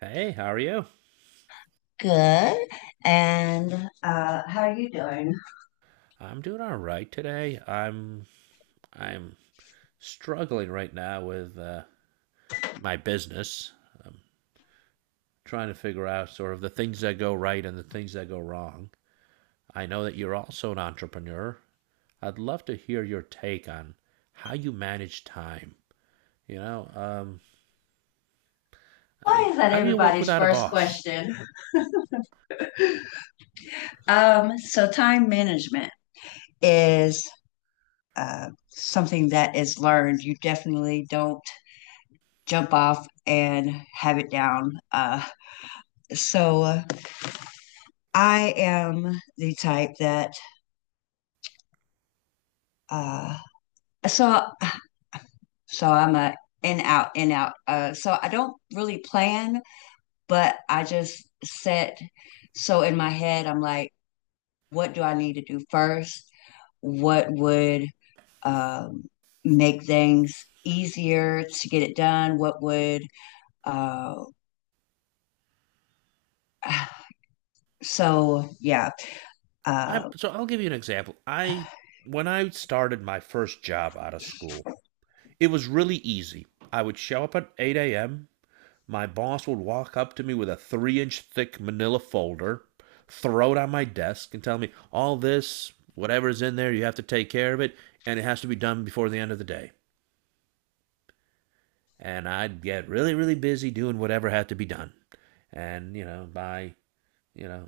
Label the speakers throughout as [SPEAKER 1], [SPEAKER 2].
[SPEAKER 1] Hey, how are you?
[SPEAKER 2] Good. And
[SPEAKER 1] I'm doing all right today. I'm struggling right now with my business. I'm trying to figure out sort of the things that go right and the things that go wrong. I know that you're also an entrepreneur. I'd love to hear your take on how you manage time. You know, um, I
[SPEAKER 2] Why
[SPEAKER 1] mean,
[SPEAKER 2] is that
[SPEAKER 1] how do you work
[SPEAKER 2] everybody's
[SPEAKER 1] without a
[SPEAKER 2] first
[SPEAKER 1] boss?
[SPEAKER 2] question? So time management is something that is learned. You definitely don't jump off and have it down. So uh, I am the type that uh, so I'm a in out in out. So I don't really plan, but I just set. So in my head, I'm like, what do I need to do first? What would um, make things easier to get it done? Uh, so yeah.
[SPEAKER 1] I'm
[SPEAKER 2] Uh,
[SPEAKER 1] so I'll give you an example. I when I started my first job out of school, it was really easy. I would show up at 8 a.m. My boss would walk up to me with a three-inch thick manila folder, throw it on my desk, and tell me, all this, whatever's in there, you have to take care of it, and it has to be done before the end of the day. And I'd get really, really busy doing whatever had to be done. And, you know,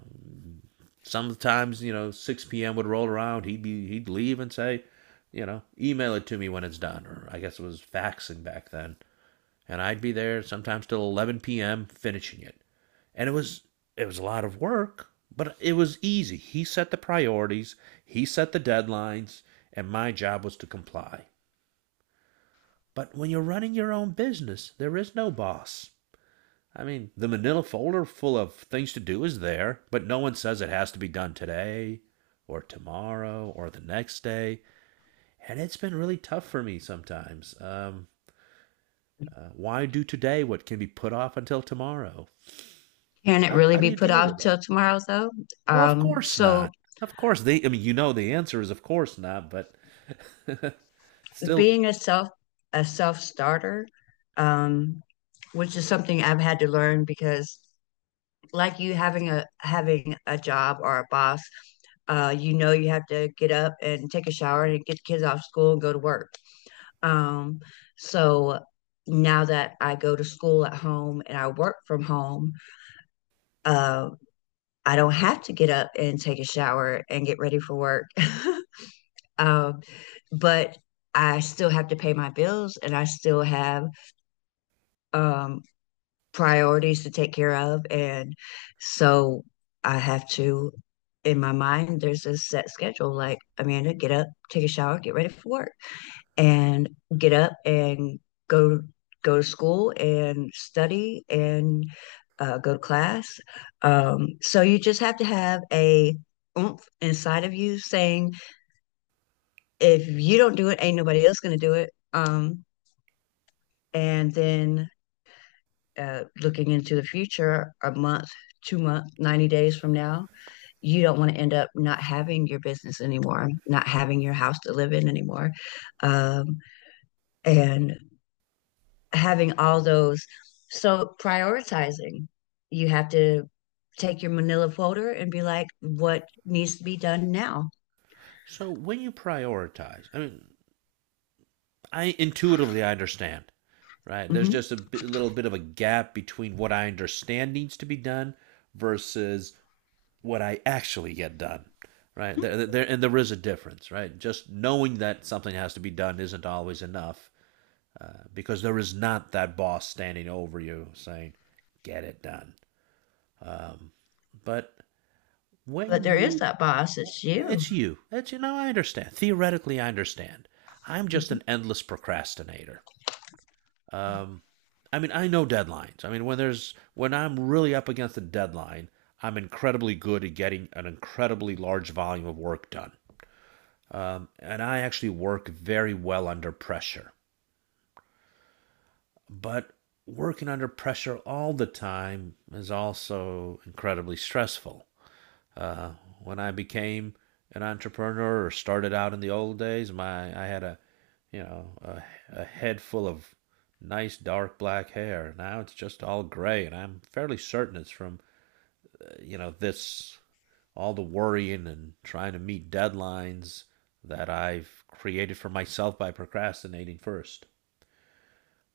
[SPEAKER 1] sometimes, 6 p.m. would roll around, he'd leave and say, you know, email it to me when it's done, or I guess it was faxing back then. And I'd be there sometimes till 11 p.m. finishing it. And it was a lot of work, but it was easy. He set the priorities, he set the deadlines, and my job was to comply. But when you're running your own business, there is no boss. I mean, the manila folder full of things to do is there, but no one says it has to be done today or tomorrow or the next day. And it's been really tough for me sometimes. Why do today what can be put off until tomorrow?
[SPEAKER 2] Can it
[SPEAKER 1] How,
[SPEAKER 2] really
[SPEAKER 1] how do
[SPEAKER 2] be
[SPEAKER 1] you
[SPEAKER 2] put
[SPEAKER 1] deal
[SPEAKER 2] off
[SPEAKER 1] with that?
[SPEAKER 2] till tomorrow though?
[SPEAKER 1] Well, of
[SPEAKER 2] Um,
[SPEAKER 1] course
[SPEAKER 2] so
[SPEAKER 1] not. Of course they I mean, you know the answer is of course not, but still
[SPEAKER 2] being a self starter, um, which is something I've had to learn because like you having a job or a boss, you know you have to get up and take a shower and get the kids off school and go to work. Um, so now that I go to school at home and I work from home, uh, I don't have to get up and take a shower and get ready for work. um, but I still have to pay my bills and I still have um, priorities to take care of. And so I have to, in my mind, there's a set schedule like, Amanda, get up, take a shower, get ready for work, and get up and go go to school and study and go to class. So you just have to have a oomph inside of you saying, if you don't do it, ain't nobody else going to do it. And then looking into the future, a month, 2 months, 90 days from now, you don't want to end up not having your business anymore, not having your house to live in anymore. Um, and having all those. So prioritizing, you have to take your manila folder and be like, what needs to be done now?
[SPEAKER 1] so when you prioritize, I intuitively I understand, right? There's
[SPEAKER 2] Hmm.
[SPEAKER 1] just little bit of a gap between what I understand needs to be done versus what I actually get done, right? And there is a difference, right? Just knowing that something has to be done isn't always enough. Because there is not that boss standing over you saying, get it done. But when
[SPEAKER 2] But there is
[SPEAKER 1] you.
[SPEAKER 2] that boss,
[SPEAKER 1] Well,
[SPEAKER 2] it's
[SPEAKER 1] yeah,
[SPEAKER 2] you.
[SPEAKER 1] it's you. It's you know, I understand. Theoretically, I understand. I'm just
[SPEAKER 2] Mhm.
[SPEAKER 1] an endless procrastinator. Um, I mean, I know deadlines. I mean, when I'm really up against a deadline, I'm incredibly good at getting an incredibly large volume of work done. And I actually work very well under pressure. But working under pressure all the time is also incredibly stressful. When I became an entrepreneur or started out in the old days, my I had a you know a head full of nice dark black hair. Now it's just all gray, and I'm fairly certain it's from you know this all the worrying and trying to meet deadlines that I've created for myself by procrastinating first.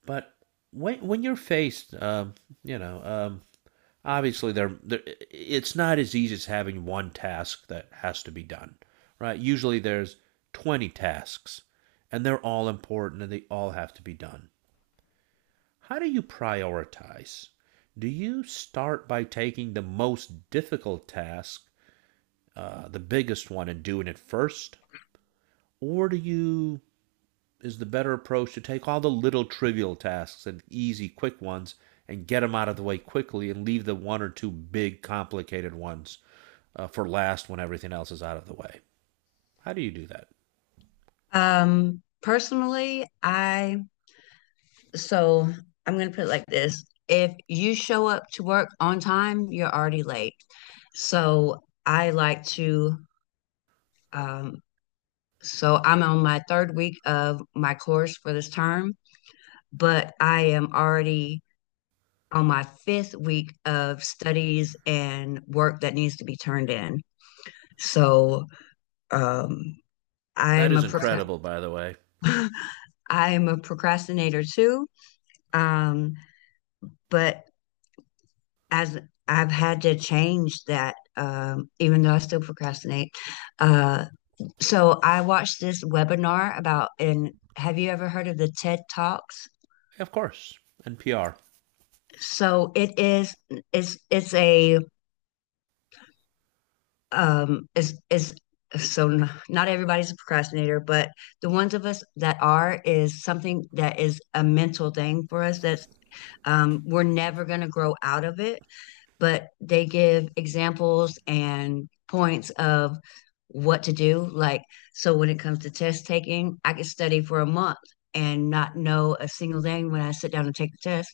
[SPEAKER 1] But when you're faced, you know, um, obviously they're it's not as easy as having one task that has to be done right. Usually there's 20 tasks and they're all important and they all have to be done. How do you prioritize? Do you start by taking the most difficult task, the biggest one and doing it first, or do you is the better approach to take all the little trivial tasks and easy, quick ones and get them out of the way quickly and leave the one or two big, complicated ones for last when everything else is out of the way. How do you do that?
[SPEAKER 2] Personally, so I'm going to put it like this. If you show up to work on time, you're already late. So I like to, um, I'm on my third week of my course for this term, but I am already on my fifth week of studies and work that needs to be turned in. So um,
[SPEAKER 1] That
[SPEAKER 2] I'm a
[SPEAKER 1] is
[SPEAKER 2] procra-
[SPEAKER 1] incredible, by the way.
[SPEAKER 2] I'm a procrastinator too. Um, but as I've had to change that, even though I still procrastinate. Uh, so I watched this webinar about, and have you ever heard of the TED Talks?
[SPEAKER 1] Of course, NPR.
[SPEAKER 2] So it is, it's a, it's, so Not everybody's a procrastinator, but the ones of us that are is something that is a mental thing for us. We're never going to grow out of it, but they give examples and points of what to do. Like, so when it comes to test taking, I could study for a month and not know a single thing when I sit down and take the test.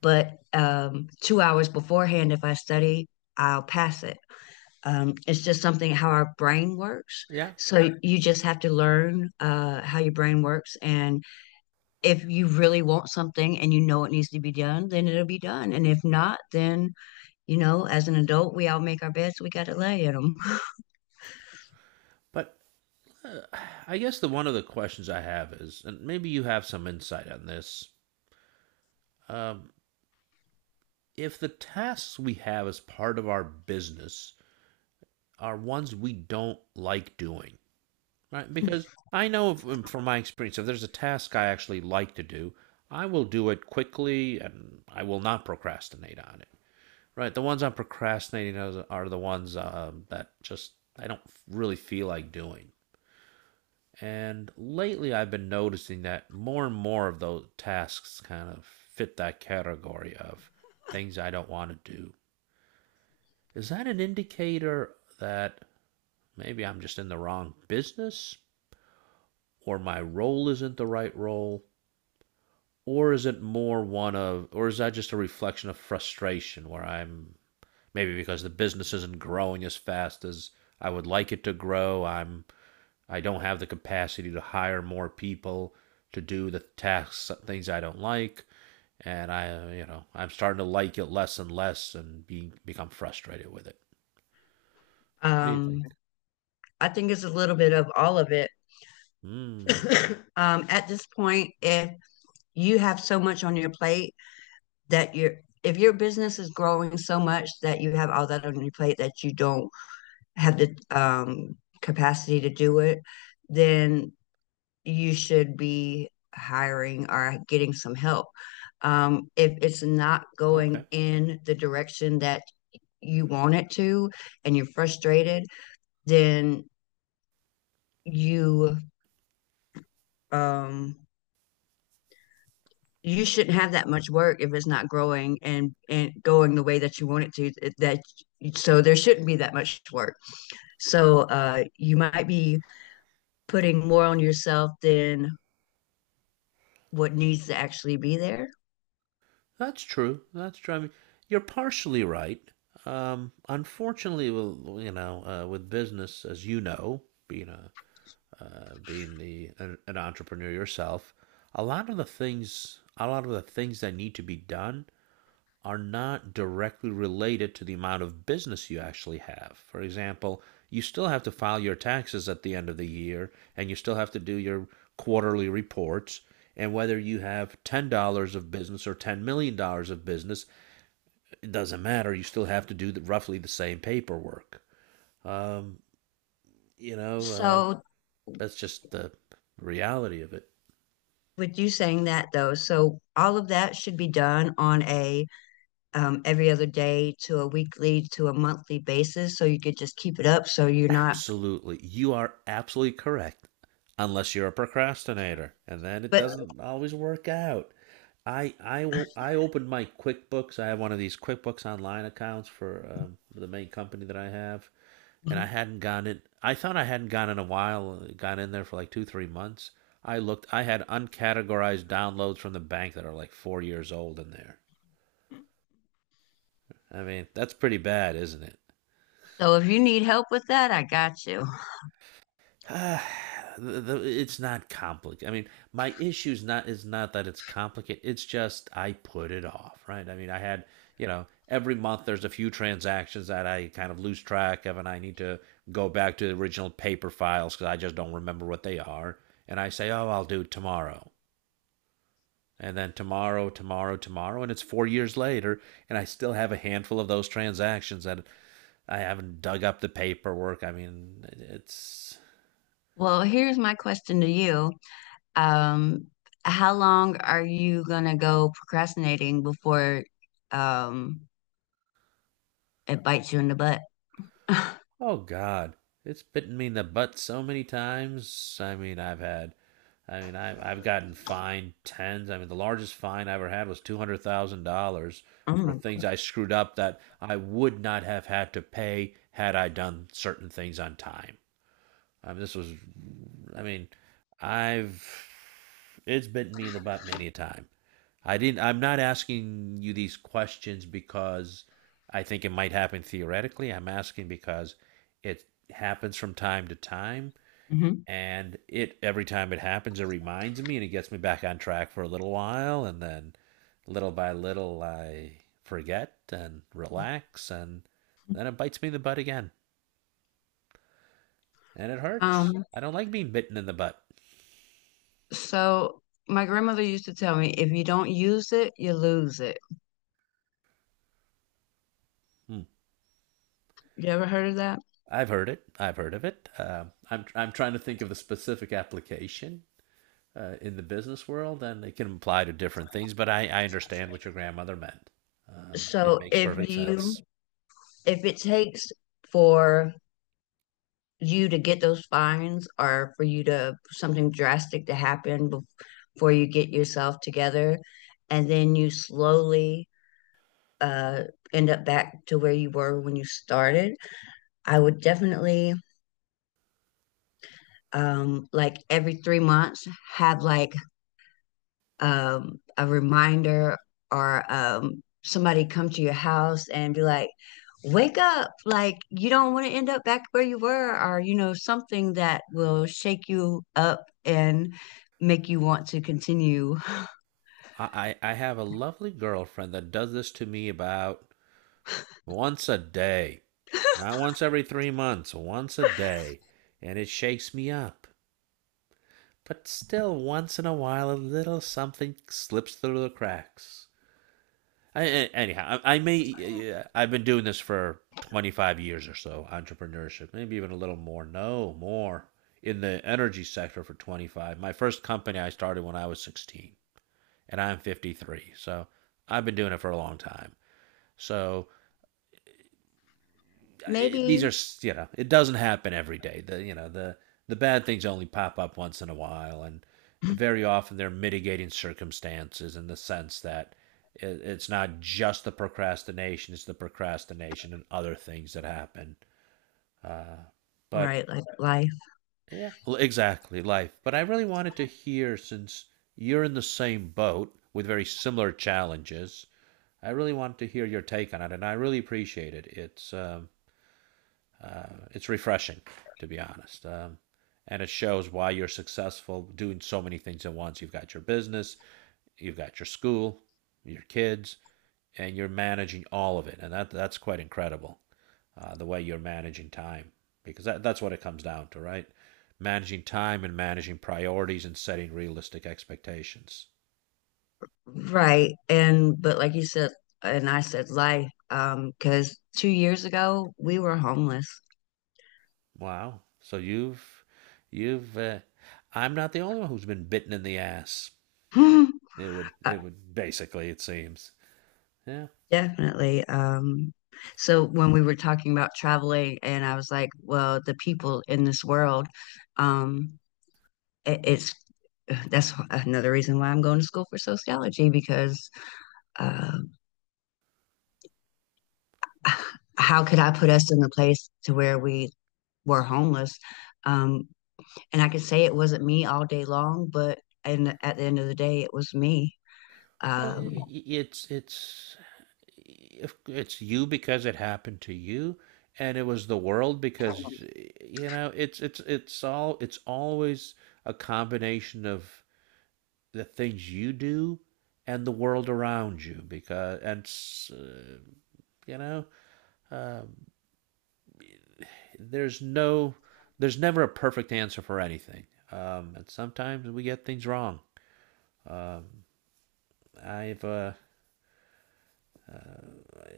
[SPEAKER 2] But 2 hours beforehand, if I study, I'll pass it. It's just something how our brain works.
[SPEAKER 1] Yeah.
[SPEAKER 2] So you just have to learn how your brain works. And if you really want something and you know it needs to be done, then it'll be done. And if not, then you know, as an adult, we all make our beds, we got to lay in them.
[SPEAKER 1] But I guess the one of the questions I have is, and maybe you have some insight on this, um, if the tasks we have as part of our business are ones we don't like doing, right, because I know from my experience, if there's a task I actually like to do, I will do it quickly and I will not procrastinate on it. Right, the ones I'm procrastinating are the ones that just I don't really feel like doing. And lately, I've been noticing that more and more of those tasks kind of fit that category of things I don't want to do. Is that an indicator that maybe I'm just in the wrong business or my role isn't the right role? Or is it more one of or is that just a reflection of frustration where I'm maybe because the business isn't growing as fast as I would like it to grow. I'm I don't have the capacity to hire more people to do the tasks things I don't like, and I you know I'm starting to like it less and less and become frustrated with it. What do you
[SPEAKER 2] Um,
[SPEAKER 1] think?
[SPEAKER 2] I think it's a little bit of all of it.
[SPEAKER 1] Hmm.
[SPEAKER 2] At this point, if you have so much on your plate that you're, if your business is growing so much that you have all that on your plate that you don't have the capacity to do it, then you should be hiring or getting some help. If it's not
[SPEAKER 1] Okay.
[SPEAKER 2] going in the direction that you want it to and you're frustrated, then you um you shouldn't have that much work if it's not growing and going the way that you want it to that so there shouldn't be that much work. So you might be putting more on yourself than what needs to actually be there.
[SPEAKER 1] That's true. That's true. I mean, you're partially right. Unfortunately, well, you know, with business, as you know, being a being an entrepreneur yourself, a lot of the things that need to be done are not directly related to the amount of business you actually have. For example, you still have to file your taxes at the end of the year and you still have to do your quarterly reports. And whether you have $10 of business or $10 million dollars of business, it doesn't matter. You still have to do roughly the same paperwork. Um, you know, uh,
[SPEAKER 2] So
[SPEAKER 1] that's just the reality of it.
[SPEAKER 2] with you saying that though, so all of that should be done on a, every other day to a weekly to a monthly basis so you could just keep it up so you're not
[SPEAKER 1] Absolutely. You are absolutely correct. Unless you're a procrastinator, and then it
[SPEAKER 2] but
[SPEAKER 1] doesn't always work out. I opened my QuickBooks. I have one of these QuickBooks Online accounts for the main company that I have, and I hadn't gone in. I thought I hadn't gone in a while. Gone in there for like two three months. I looked. I had uncategorized downloads from the bank that are like 4 years old in there. I mean, that's pretty bad, isn't it?
[SPEAKER 2] So if you need help with that, I got you.
[SPEAKER 1] Uh, it's not complicated. I mean, my issue's not is not that it's complicated. It's just I put it off, right? I mean, I had you know every month there's a few transactions that I kind of lose track of, and I need to go back to the original paper files because I just don't remember what they are. And I say, oh, I'll do it tomorrow, and then tomorrow, and it's 4 years later, and I still have a handful of those transactions that I haven't dug up the paperwork. I mean, it's
[SPEAKER 2] Well, here's my question to you. Um, how long are you gonna go procrastinating before um it bites you in the butt?
[SPEAKER 1] oh God, it's bitten me in the butt so many times. I mean, I've gotten fined tens. I mean, the largest fine I ever had was $200,000
[SPEAKER 2] Oh
[SPEAKER 1] for
[SPEAKER 2] my.
[SPEAKER 1] things I screwed up that I would not have had to pay had I done certain things on time. I mean, this was, I mean, I've It's bitten me in the butt many a time. I didn't. I'm not asking you these questions because I think it might happen theoretically. I'm asking because it happens from time to time,
[SPEAKER 2] Mhm.
[SPEAKER 1] and it every time it happens, it reminds me, and it gets me back on track for a little while, and then little by little, I forget and relax, and then it bites me in the butt again, and it hurts.
[SPEAKER 2] Um,
[SPEAKER 1] I don't like being bitten in the butt.
[SPEAKER 2] so my grandmother used to tell me, if you don't use it, you lose it.
[SPEAKER 1] Hmm.
[SPEAKER 2] You ever heard of that?
[SPEAKER 1] I've heard of it. I'm trying to think of the specific application in the business world, and it can apply to different things. But I understand what your grandmother meant. It
[SPEAKER 2] So
[SPEAKER 1] makes
[SPEAKER 2] if
[SPEAKER 1] perfect
[SPEAKER 2] you,
[SPEAKER 1] sense.
[SPEAKER 2] if it takes for you to get those fines or for you to something drastic to happen bef- before you get yourself together and then you slowly uh, end up back to where you were when you started, I would definitely, like every 3 months have like, a reminder or somebody come to your house and be like, wake up, like you don't want to end up back where you were, or you know, something that will shake you up and make you want to continue.
[SPEAKER 1] I have a lovely girlfriend that does this to me about once a day, not once every 3 months, once a day, and it shakes me up. But still, once in a while, a little something slips through the cracks. I, Anyhow, I may. Yeah, I've been doing this for 25 years or so, entrepreneurship, maybe even a little more. No, more in the energy sector for 25. My first company I started when I was 16, and I'm 53. So I've been doing it for a long time. So these
[SPEAKER 2] Maybe.
[SPEAKER 1] are it doesn't happen every day. The you know The bad things only pop up once in a while and very often they're mitigating circumstances in the sense that it's not just the procrastination. It's the procrastination and other things that happen. But
[SPEAKER 2] Right, like life.
[SPEAKER 1] yeah, exactly, life. But I really wanted to hear since you're in the same boat with very similar challenges. I really wanted to hear your take on it, and I really appreciate it. It's refreshing, to be honest. And it shows why you're successful doing so many things at once. You've got your business, you've got your school, your kids, and you're managing all of it. And that's quite incredible, the way you're managing time, because that's what it comes down to, right? Managing time and managing priorities and setting realistic expectations.
[SPEAKER 2] Right. And, but like you said, and I said life, because 2 years ago we were homeless.
[SPEAKER 1] Wow. So you've I'm not the only one who's been bitten in the ass.
[SPEAKER 2] uh,
[SPEAKER 1] It would basically, it seems. Yeah,
[SPEAKER 2] Definitely. So when we were talking about traveling, and I was like, well, the people in this world, um, it's that's another reason why I'm going to school for sociology because uh, how could I put us in the place to where we were homeless? Um, and I could say it wasn't me all day long, but and at the end of the day, it was me.
[SPEAKER 1] well,
[SPEAKER 2] Um,
[SPEAKER 1] it's if it's you because it happened to you, and it was the world. Because you know it's always a combination of the things you do and the world around you. Because you know there's no there's never a perfect answer for anything, and sometimes we get things wrong. I've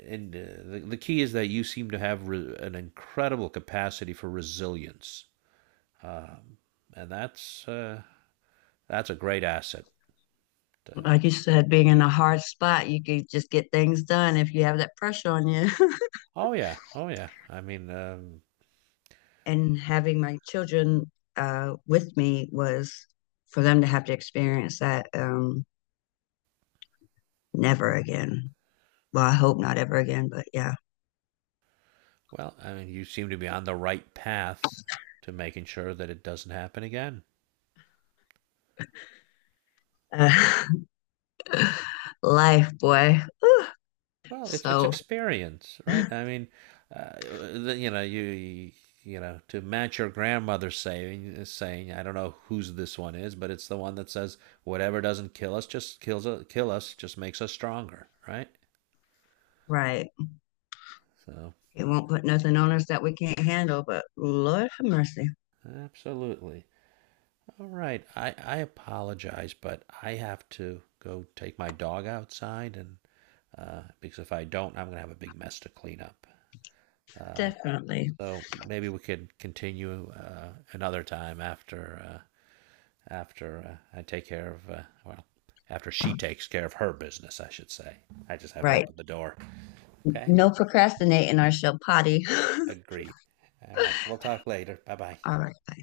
[SPEAKER 1] and The key is that you seem to have an incredible capacity for resilience, um, and that's a great asset. Uh,
[SPEAKER 2] like you said, being in a hard spot, you could just get things done if you have that pressure on you.
[SPEAKER 1] oh yeah, oh yeah. I mean,
[SPEAKER 2] And having my children with me was, for them to have to experience that, never again. Well, I hope not ever again, but yeah.
[SPEAKER 1] well, I mean, you seem to be on the right path to making sure that it doesn't happen again.
[SPEAKER 2] Uh, life, boy. Whew.
[SPEAKER 1] Well, it's
[SPEAKER 2] So,
[SPEAKER 1] experience, right? I mean, you know, you know, to match your grandmother's saying, I don't know whose this one is, but it's the one that says, "Whatever doesn't kill us, just makes us stronger," right?
[SPEAKER 2] right.
[SPEAKER 1] So,
[SPEAKER 2] It won't put nothing on us that we can't handle, but Lord have mercy.
[SPEAKER 1] absolutely. All right, I apologize, but I have to go take my dog outside, and because if I don't, I'm gonna have a big mess to clean up. Uh,
[SPEAKER 2] Definitely.
[SPEAKER 1] so maybe we could continue another time after I take care of after she takes care of her business, I should say. I just have to
[SPEAKER 2] Right.
[SPEAKER 1] open the door. Okay,
[SPEAKER 2] No procrastinating or she'll potty.
[SPEAKER 1] agreed. All right, we'll talk later. Bye bye.
[SPEAKER 2] All right.